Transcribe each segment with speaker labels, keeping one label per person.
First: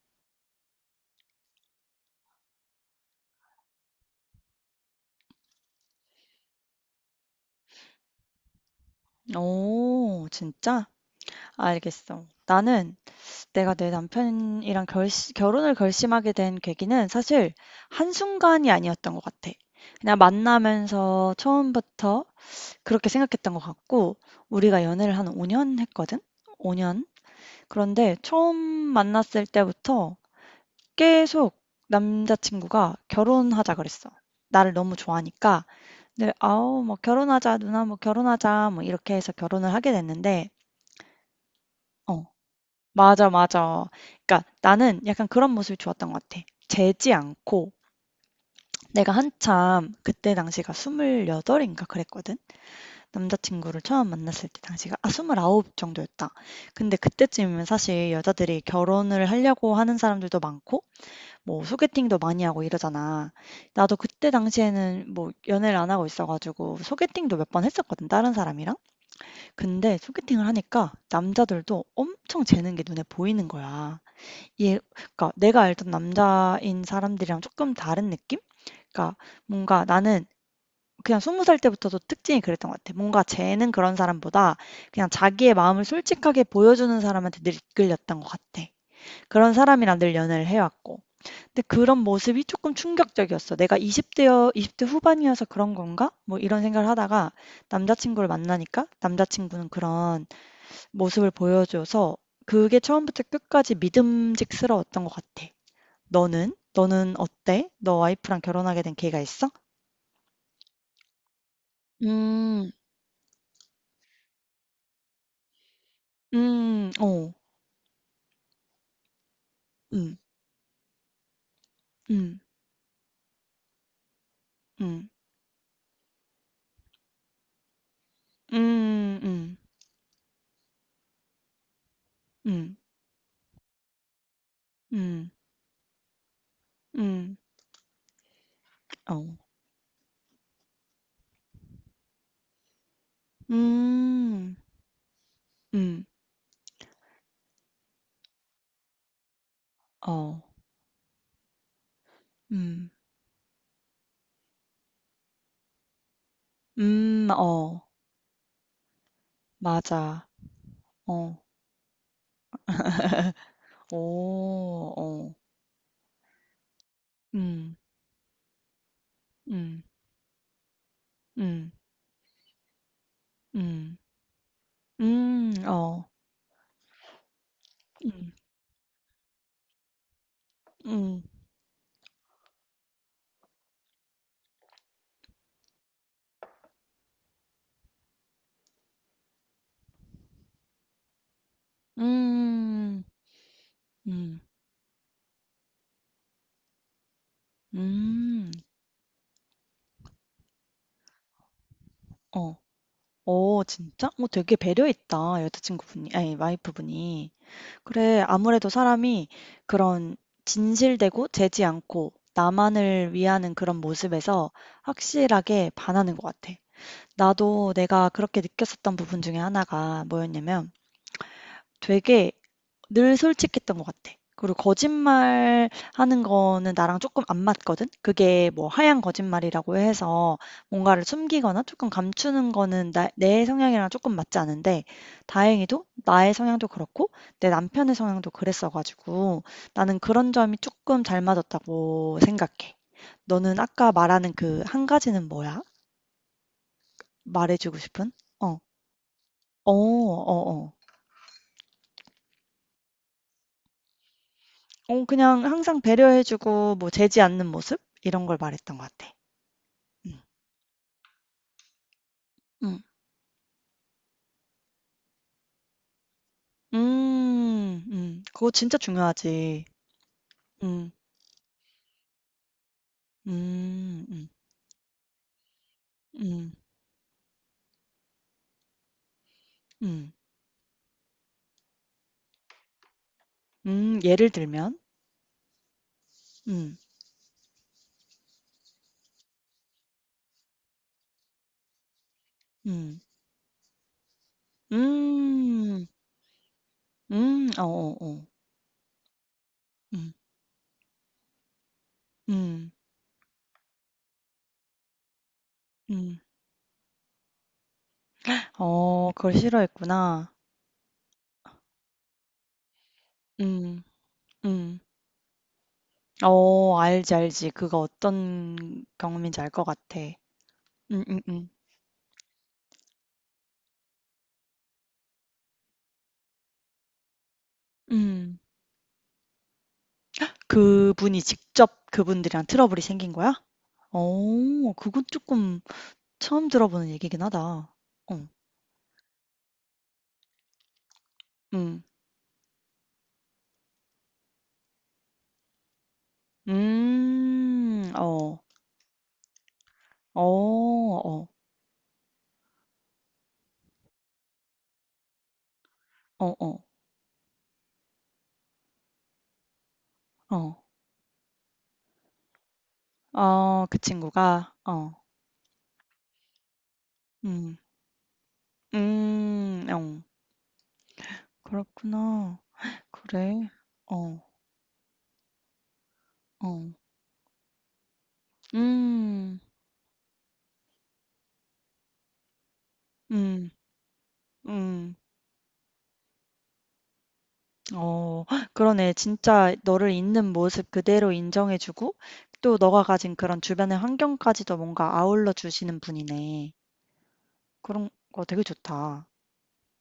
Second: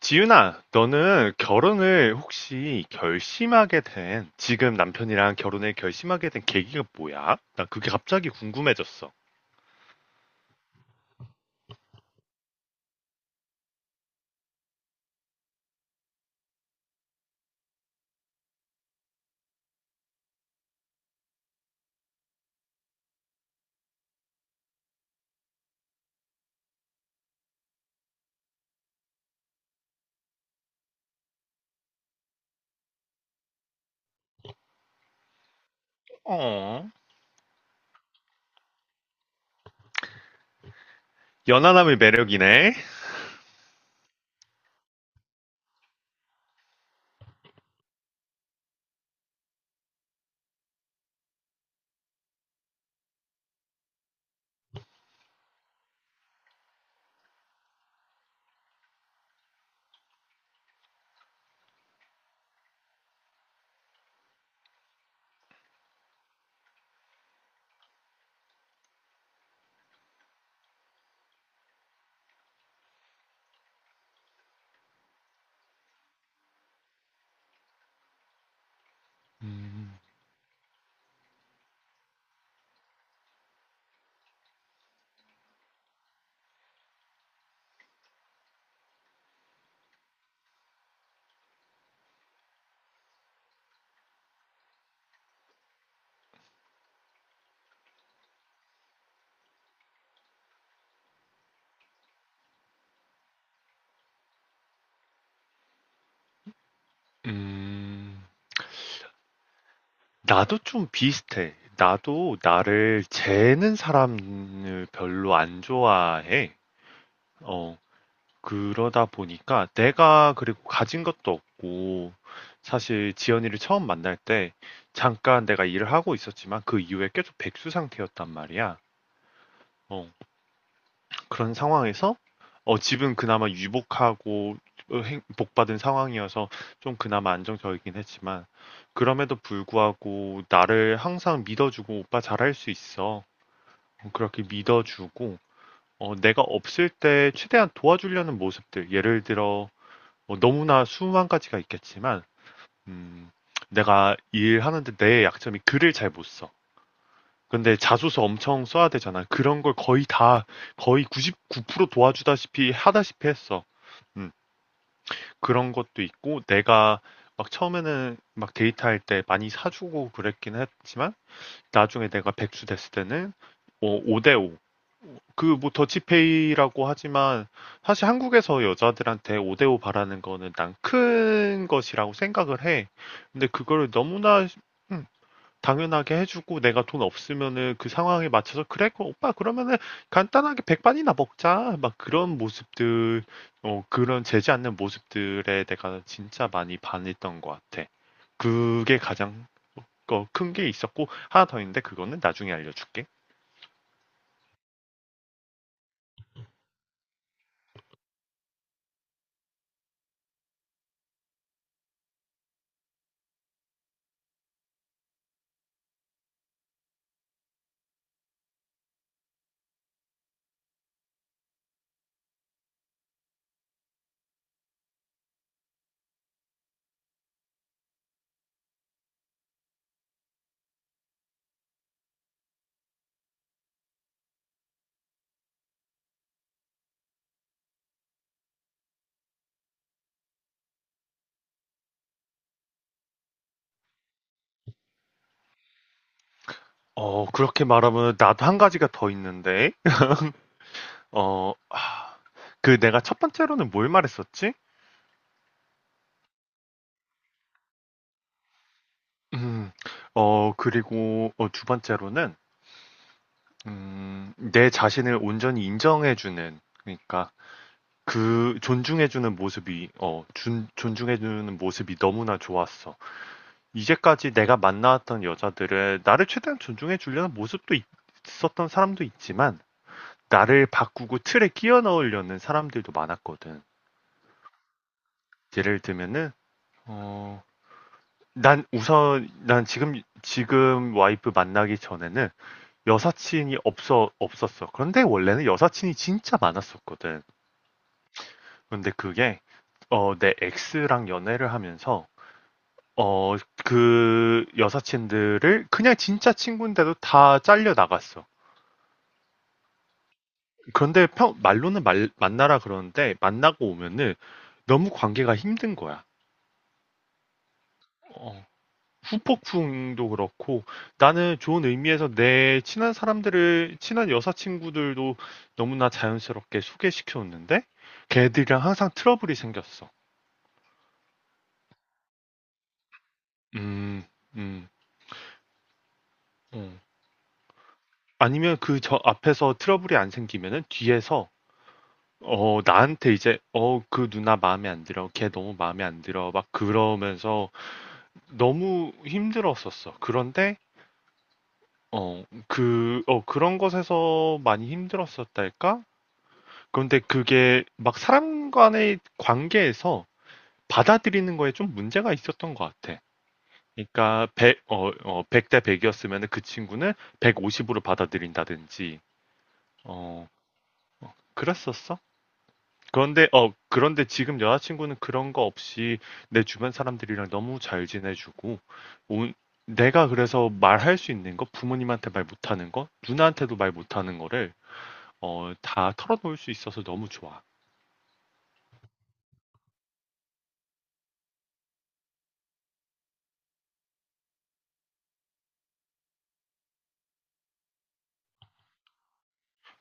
Speaker 1: 지윤아, 너는 결혼을 혹시 결심하게 된, 지금 남편이랑 결혼을 결심하게 된 계기가 뭐야? 나 그게 갑자기 궁금해졌어.
Speaker 2: 오 진짜? 알겠어. 나는 내가 내 남편이랑 결혼을 결심하게 된 계기는 사실 한순간이 아니었던 것 같아. 그냥 만나면서 처음부터 그렇게 생각했던 것 같고, 우리가 연애를 한 5년 했거든? 5년? 그런데 처음 만났을 때부터 계속 남자친구가 결혼하자 그랬어. 나를 너무 좋아하니까 늘
Speaker 1: 어.
Speaker 2: 아우 뭐 결혼하자 누나 뭐 결혼하자 뭐 이렇게 해서 결혼을 하게 됐는데
Speaker 1: 연하남의
Speaker 2: 어,
Speaker 1: 매력이네.
Speaker 2: 맞아, 맞아. 그러니까 나는 약간 그런 모습이 좋았던 것 같아. 재지 않고 내가 한참 그때 당시가 28인가 그랬거든. 남자친구를 처음 만났을 때 당시가 아, 29 정도였다. 근데 그때쯤이면 사실 여자들이 결혼을 하려고 하는 사람들도 많고 뭐 소개팅도 많이 하고 이러잖아. 나도 그때 당시에는 뭐 연애를 안 하고 있어가지고 소개팅도 몇 번 했었거든. 다른 사람이랑. 근데 소개팅을 하니까 남자들도 엄청 재는 게 눈에 보이는 거야. 예. 그러니까 내가 알던 남자인 사람들이랑 조금 다른 느낌? 그러니까 뭔가
Speaker 1: 음,
Speaker 2: 나는 그냥 스무 살 때부터도 특징이 그랬던 것 같아. 뭔가 쟤는 그런 사람보다 그냥 자기의 마음을 솔직하게 보여주는 사람한테 늘 이끌렸던 것 같아. 그런 사람이랑 늘 연애를 해 왔고. 근데 그런 모습이 조금 충격적이었어. '내가 이십 대여 20대 후반이어서 그런 건가?' 뭐 이런 생각을 하다가 남자 친구를 만나니까 남자 친구는 그런 모습을 보여줘서 그게 처음부터 끝까지 믿음직스러웠던 것 같아. 너는? 너는 어때? 너
Speaker 1: 음,
Speaker 2: 와이프랑 결혼하게 된 계획이 있어?
Speaker 1: 나도 좀 비슷해. 나도
Speaker 2: 음.
Speaker 1: 나를 재는 사람을 별로 안 좋아해.
Speaker 2: 음. 어.
Speaker 1: 어, 그러다 보니까
Speaker 2: 음.
Speaker 1: 내가 그리고 가진 것도 없고
Speaker 2: 음.
Speaker 1: 사실 지연이를 처음 만날 때
Speaker 2: 음.
Speaker 1: 잠깐 내가 일을 하고 있었지만 그 이후에 계속 백수 상태였단 말이야.
Speaker 2: 음. 음.
Speaker 1: 어, 그런 상황에서
Speaker 2: 음.
Speaker 1: 집은 그나마 유복하고
Speaker 2: 음.
Speaker 1: 복받은 상황이어서 좀 그나마
Speaker 2: 음.
Speaker 1: 안정적이긴 했지만
Speaker 2: 어.
Speaker 1: 그럼에도 불구하고 나를 항상 믿어주고 오빠 잘할 수 있어. 그렇게
Speaker 2: 음.
Speaker 1: 믿어주고
Speaker 2: 음.
Speaker 1: 내가 없을 때 최대한 도와주려는 모습들 예를 들어
Speaker 2: 어.
Speaker 1: 너무나 수만 가지가 있겠지만,
Speaker 2: 음.
Speaker 1: 음, 내가 일하는데 내 약점이 글을 잘 못 써.
Speaker 2: 음.
Speaker 1: 근데
Speaker 2: 어.
Speaker 1: 자소서 엄청 써야 되잖아. 그런 걸 거의
Speaker 2: 맞아.
Speaker 1: 다, 거의
Speaker 2: 어.
Speaker 1: 99% 도와주다시피 하다시피 했어. 음,
Speaker 2: 오. 어.
Speaker 1: 그런 것도 있고, 내가 막
Speaker 2: 음.
Speaker 1: 처음에는 막 데이트할 때 많이
Speaker 2: 음.
Speaker 1: 사주고 그랬긴 했지만,
Speaker 2: 음.
Speaker 1: 나중에 내가 백수 됐을 때는
Speaker 2: 음.
Speaker 1: 5대5, 그
Speaker 2: 음.
Speaker 1: 뭐
Speaker 2: 어.
Speaker 1: 더치페이라고 하지만 사실
Speaker 2: 음.
Speaker 1: 한국에서 여자들한테 5대5 바라는 거는 난
Speaker 2: 음.
Speaker 1: 큰 것이라고 생각을 해. 근데 그거를 너무나 음, 당연하게 해주고 내가 돈 없으면은 그 상황에 맞춰서 그래 그 오빠 그러면은 간단하게 백반이나 먹자 막 그런
Speaker 2: 음.
Speaker 1: 모습들 그런
Speaker 2: 음.
Speaker 1: 재지 않는 모습들에 내가 진짜 많이 반했던 것 같아.
Speaker 2: 음.
Speaker 1: 그게 가장 큰 게 있었고 하나 더 있는데 그거는 나중에
Speaker 2: 어.
Speaker 1: 알려줄게.
Speaker 2: 어 진짜? 어 되게 배려있다. 여자친구분이 아니 와이프분이. 그래 아무래도 사람이 그런 진실되고 재지 않고 나만을 위하는 그런 모습에서 확실하게 반하는 것 같아. 나도 내가 그렇게 느꼈었던 부분 중에 하나가 뭐였냐면 되게 늘 솔직했던 것 같아. 그리고 거짓말 하는 거는 나랑 조금 안 맞거든? 그게 뭐 하얀 거짓말이라고 해서 뭔가를 숨기거나 조금 감추는 거는 나, 내 성향이랑 조금 맞지 않은데 다행히도 나의 성향도 그렇고 내 남편의 성향도 그랬어가지고 나는 그런 점이 조금 잘 맞았다고 생각해. 너는 아까 말하는 그 한 가지는 뭐야?
Speaker 1: 그렇게
Speaker 2: 말해주고 싶은?
Speaker 1: 말하면 나도
Speaker 2: 어,
Speaker 1: 한 가지가 더
Speaker 2: 어,
Speaker 1: 있는데.
Speaker 2: 어, 어.
Speaker 1: 어 아 내가 첫 번째로는 뭘 말했었지?
Speaker 2: 어, 그냥 항상 배려해주고 뭐 재지 않는 모습? 이런 걸 말했던 것 같아.
Speaker 1: 음. 그리고 두 번째로는
Speaker 2: 음.
Speaker 1: 내 자신을 온전히 인정해 주는 그러니까
Speaker 2: 음. 음. 그거
Speaker 1: 그
Speaker 2: 진짜
Speaker 1: 존중해 주는
Speaker 2: 중요하지.
Speaker 1: 모습이 어 준
Speaker 2: 음.
Speaker 1: 존중해 주는 모습이 너무나 좋았어.
Speaker 2: 음. 음.
Speaker 1: 이제까지 내가 만나왔던 여자들은 나를
Speaker 2: 음.
Speaker 1: 최대한 존중해 주려는 모습도 있 있었던 사람도 있지만
Speaker 2: 음.
Speaker 1: 나를 바꾸고 틀에 끼워 넣으려는 사람들도 많았거든.
Speaker 2: 음. 예를 들면?
Speaker 1: 예를 들면은
Speaker 2: 음.
Speaker 1: 어, 난 우선, 난 지금, 와이프 만나기 전에는
Speaker 2: 음.
Speaker 1: 여사친이 없었어. 그런데 원래는
Speaker 2: 음.
Speaker 1: 여사친이 진짜 많았었거든.
Speaker 2: 음. 어어어.
Speaker 1: 근데 그게,
Speaker 2: 음.
Speaker 1: 내 엑스랑 연애를 하면서,
Speaker 2: 음.
Speaker 1: 어, 그 여사친들을 그냥
Speaker 2: 음.
Speaker 1: 진짜 친구인데도 다 잘려 나갔어.
Speaker 2: 어 그걸 싫어했구나.
Speaker 1: 그런데 만나라 그러는데 만나고
Speaker 2: 음.
Speaker 1: 오면은
Speaker 2: 음.
Speaker 1: 너무 관계가 힘든 거야.
Speaker 2: 어 알지, 알지. 그거
Speaker 1: 어,
Speaker 2: 어떤 경험인지 알 것 같아.
Speaker 1: 후폭풍도 그렇고
Speaker 2: 음.
Speaker 1: 나는
Speaker 2: 음.
Speaker 1: 좋은 의미에서 내 친한 사람들을 친한 여사친구들도 너무나 자연스럽게 소개시켜줬는데
Speaker 2: 음.
Speaker 1: 걔들이랑 항상 트러블이 생겼어.
Speaker 2: 그분이 직접 그분들이랑 트러블이 생긴 거야?
Speaker 1: 음. 음.
Speaker 2: 어 그건 조금 처음
Speaker 1: 응.
Speaker 2: 들어보는 얘기긴 하다. 어.
Speaker 1: 아니면 그 저 앞에서 트러블이 안 생기면은 뒤에서
Speaker 2: 음.
Speaker 1: 나한테 이제 그 누나 마음에 안 들어 걔 너무 마음에 안 들어 막 그러면서
Speaker 2: 음. 어.
Speaker 1: 너무 힘들었었어.
Speaker 2: 어.
Speaker 1: 그런데
Speaker 2: 어.
Speaker 1: 그런 것에서 많이 힘들었었달까.
Speaker 2: 어어.
Speaker 1: 그런데 그게 막 사람 간의 관계에서
Speaker 2: 어.
Speaker 1: 받아들이는 거에 좀 문제가 있었던 것 같아.
Speaker 2: 아 그
Speaker 1: 그러니까
Speaker 2: 친구가?
Speaker 1: 100,
Speaker 2: 어.
Speaker 1: 백대 100이었으면 그 친구는
Speaker 2: 음.
Speaker 1: 150으로 받아들인다든지,
Speaker 2: 음. 어.
Speaker 1: 어, 그랬었어.
Speaker 2: 그렇구나.
Speaker 1: 그런데,
Speaker 2: 그래.
Speaker 1: 어, 그런데
Speaker 2: 어.
Speaker 1: 지금 여자친구는 그런 거 없이 내
Speaker 2: 어.
Speaker 1: 주변 사람들이랑 너무 잘 지내주고, 온-
Speaker 2: 음.
Speaker 1: 내가 그래서 말할 수 있는 거, 부모님한테 말 못하는 거,
Speaker 2: 음.
Speaker 1: 누나한테도 말 못하는 거를,
Speaker 2: 음.
Speaker 1: 다 털어놓을 수 있어서 너무 좋아.
Speaker 2: 어. 그러네. 진짜 너를 있는 모습 그대로 인정해 주고 또 너가 가진 그런 주변의 환경까지도 뭔가 아울러 주시는 분이네. 그런 거 되게 좋다.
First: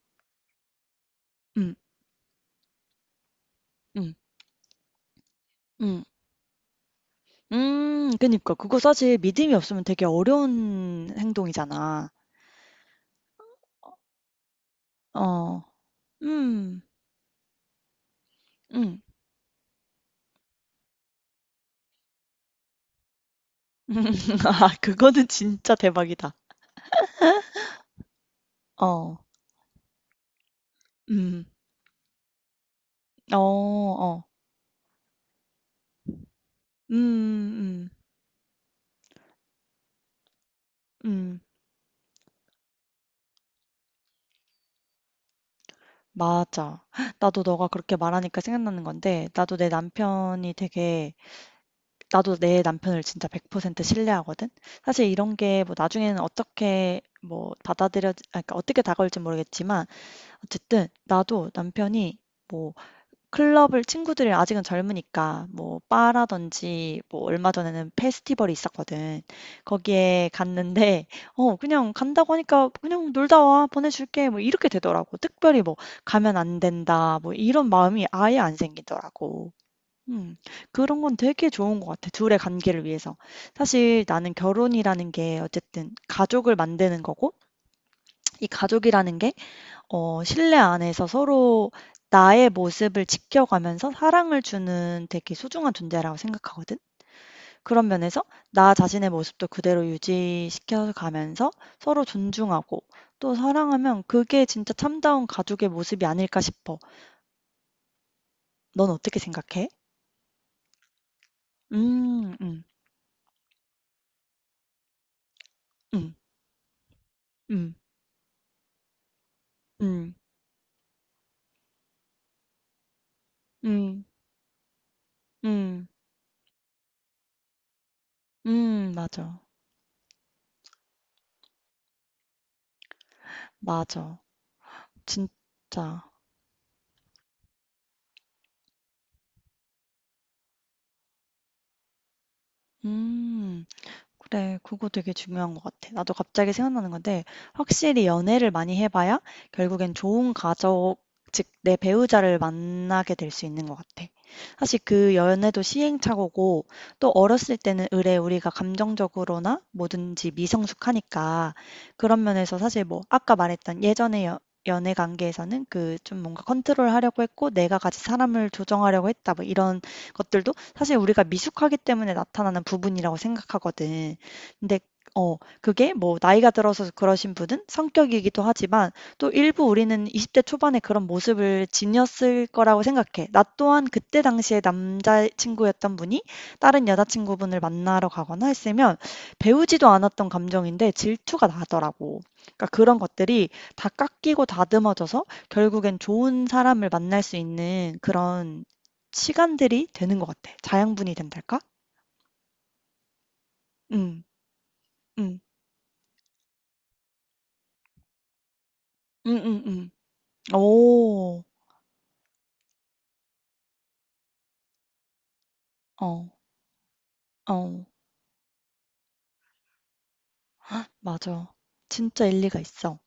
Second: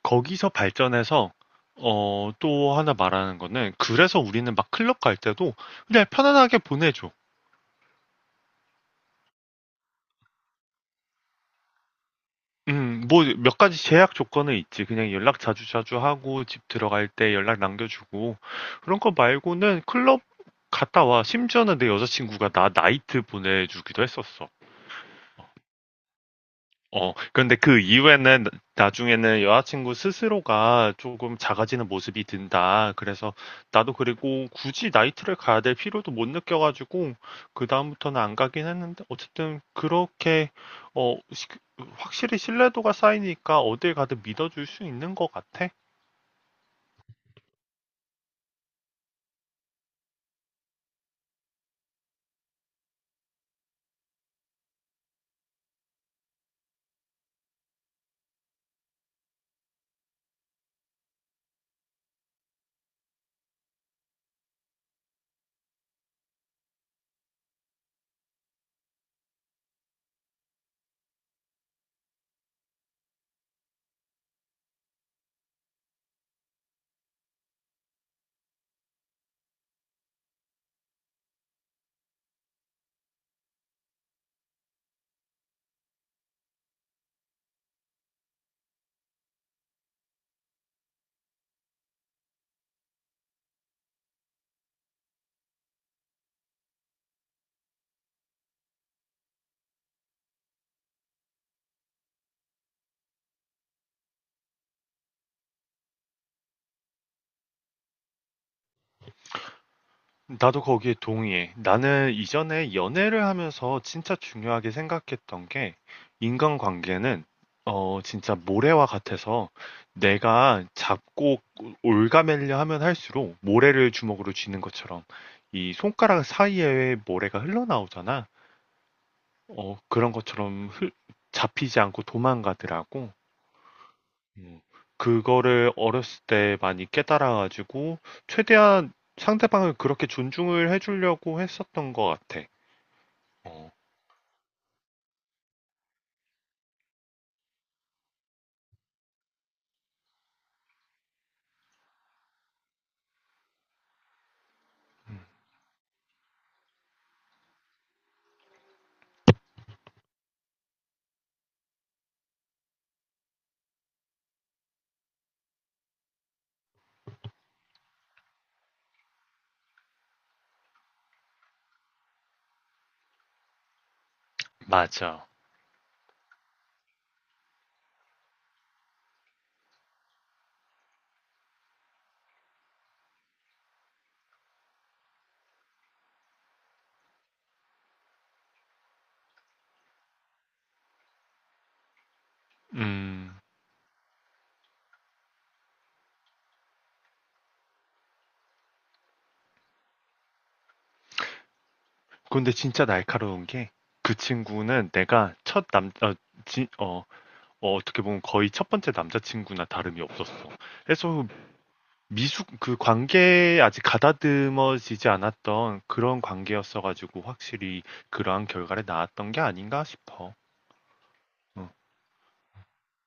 Speaker 1: 거기서 발전해서
Speaker 2: 음.
Speaker 1: 또 하나 말하는 거는
Speaker 2: 음.
Speaker 1: 그래서 우리는 막 클럽 갈 때도
Speaker 2: 음.
Speaker 1: 그냥 편안하게 보내줘.
Speaker 2: 그니까. 그거 사실 믿음이 없으면 되게 어려운 행동이잖아.
Speaker 1: 뭐 몇 가지 제약 조건은 있지. 그냥 연락
Speaker 2: 어.
Speaker 1: 자주 자주 하고 집
Speaker 2: 음.
Speaker 1: 들어갈 때 연락 남겨주고 그런
Speaker 2: 음.
Speaker 1: 거 말고는 클럽 갔다 와. 심지어는 내 여자친구가 나 나이트 보내주기도 했었어.
Speaker 2: 아 그거는 진짜 대박이다.
Speaker 1: 그런데 그 이후에는
Speaker 2: 어.
Speaker 1: 나중에는 여자친구 스스로가 조금
Speaker 2: 음.
Speaker 1: 작아지는 모습이 든다. 그래서
Speaker 2: 어
Speaker 1: 나도
Speaker 2: 어.
Speaker 1: 그리고 굳이 나이트를 가야 될 필요도 못 느껴가지고
Speaker 2: 음음음.
Speaker 1: 그다음부터는 안 가긴 했는데 어쨌든 그렇게 어,
Speaker 2: 음.
Speaker 1: 시- 확실히 신뢰도가 쌓이니까 어딜 가든 믿어줄 수 있는 것 같아.
Speaker 2: 맞아. 나도 너가 그렇게 말하니까 생각나는 건데 나도 내 남편이 되게 나도 내 남편을 진짜 100% 신뢰하거든. 사실 이런 게 뭐 나중에는 어떻게 뭐 받아들여 아 그러니까 어떻게 다가올지 모르겠지만 어쨌든 나도 남편이 뭐 클럽을 친구들이 아직은 젊으니까 뭐 바라든지 뭐 얼마 전에는 페스티벌이 있었거든. 거기에 갔는데 어 그냥 "간다고 하니까 그냥 놀다 와. 보내줄게." 뭐 이렇게 되더라고. 특별히 뭐 '가면 안 된다.' 뭐 이런 마음이 아예 안 생기더라고. 음. 그런 건 되게 좋은 것 같아, 둘의 관계를 위해서. 사실 나는 결혼이라는 게 어쨌든 가족을 만드는 거고 이 가족이라는 게 어 실내 안에서 서로 나의 모습을 지켜가면서 사랑을 주는 되게 소중한 존재라고 생각하거든. 그런 면에서 나 자신의 모습도 그대로 유지시켜 가면서 서로 존중하고 또 사랑하면 그게 진짜 참다운 가족의 모습이 아닐까 싶어. 넌 어떻게 생각해?
Speaker 1: 나도 거기에 동의해. 나는
Speaker 2: 음. 음.
Speaker 1: 이전에 연애를 하면서 진짜 중요하게 생각했던 게
Speaker 2: 음.
Speaker 1: 인간관계는
Speaker 2: 음.
Speaker 1: 진짜 모래와 같아서
Speaker 2: 음.
Speaker 1: 내가 잡고 올가매려 하면 할수록 모래를
Speaker 2: 음.
Speaker 1: 주먹으로 쥐는 것처럼 이
Speaker 2: 음.
Speaker 1: 손가락 사이에 모래가 흘러나오잖아.
Speaker 2: 음. 맞아.
Speaker 1: 그런 것처럼 잡히지 않고 도망가더라고.
Speaker 2: 맞아.
Speaker 1: 음, 그거를
Speaker 2: 진짜.
Speaker 1: 어렸을 때 많이 깨달아가지고 최대한 상대방을 그렇게 존중을 해주려고 했었던 것 같아.
Speaker 2: 음.
Speaker 1: 어,
Speaker 2: 그래, 그거 되게 중요한 것 같아. 나도 갑자기 생각나는 건데, 확실히 연애를 많이 해봐야 결국엔 좋은 가족, 즉, 내 배우자를 만나게 될 수 있는 것 같아. 사실 그 연애도 시행착오고, 또 어렸을 때는 으레 우리가 감정적으로나 뭐든지 미성숙하니까, 그런 면에서 사실 뭐, 아까 말했던 예전의 연애 관계에서는 그 좀 뭔가 컨트롤 하려고 했고, 내가 같이 사람을 조정하려고 했다, 뭐 이런 것들도 사실 우리가 미숙하기 때문에 나타나는 부분이라고 생각하거든. 근데
Speaker 1: 맞아.
Speaker 2: 어 그게 뭐 나이가 들어서 그러신 분은 성격이기도 하지만 또 일부 우리는 20대 초반에 그런 모습을 지녔을 거라고 생각해. 나 또한 그때 당시에 남자 친구였던 분이 다른 여자 친구분을 만나러 가거나 했으면 배우지도 않았던 감정인데 질투가 나더라고. 그러니까 그런
Speaker 1: 음,
Speaker 2: 것들이 다 깎이고 다듬어져서 결국엔 좋은 사람을 만날 수 있는 그런 시간들이 되는 것 같아. 자양분이 된달까?
Speaker 1: 근데 진짜 날카로운 게 그
Speaker 2: 음.
Speaker 1: 친구는 내가
Speaker 2: 음.
Speaker 1: 첫 남, 어, 지, 어, 어, 떻게 보면 거의 첫 번째
Speaker 2: 음음
Speaker 1: 남자친구나 다름이 없었어. 그래서
Speaker 2: 오
Speaker 1: 그 관계에 아직 가다듬어지지 않았던 그런
Speaker 2: 어.
Speaker 1: 관계였어가지고 확실히
Speaker 2: 어.
Speaker 1: 그러한 결과를 낳았던 게 아닌가 싶어.
Speaker 2: 맞아.
Speaker 1: 어.
Speaker 2: 진짜 일리가 있어.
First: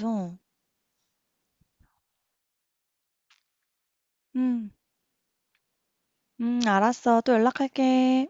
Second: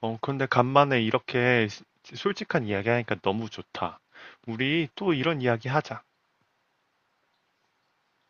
Speaker 1: 근데 간만에 이렇게 솔직한 이야기 하니까 너무 좋다.
Speaker 2: 음.
Speaker 1: 우리 또 이런 이야기 하자.
Speaker 2: 알았어. 또 연락할게.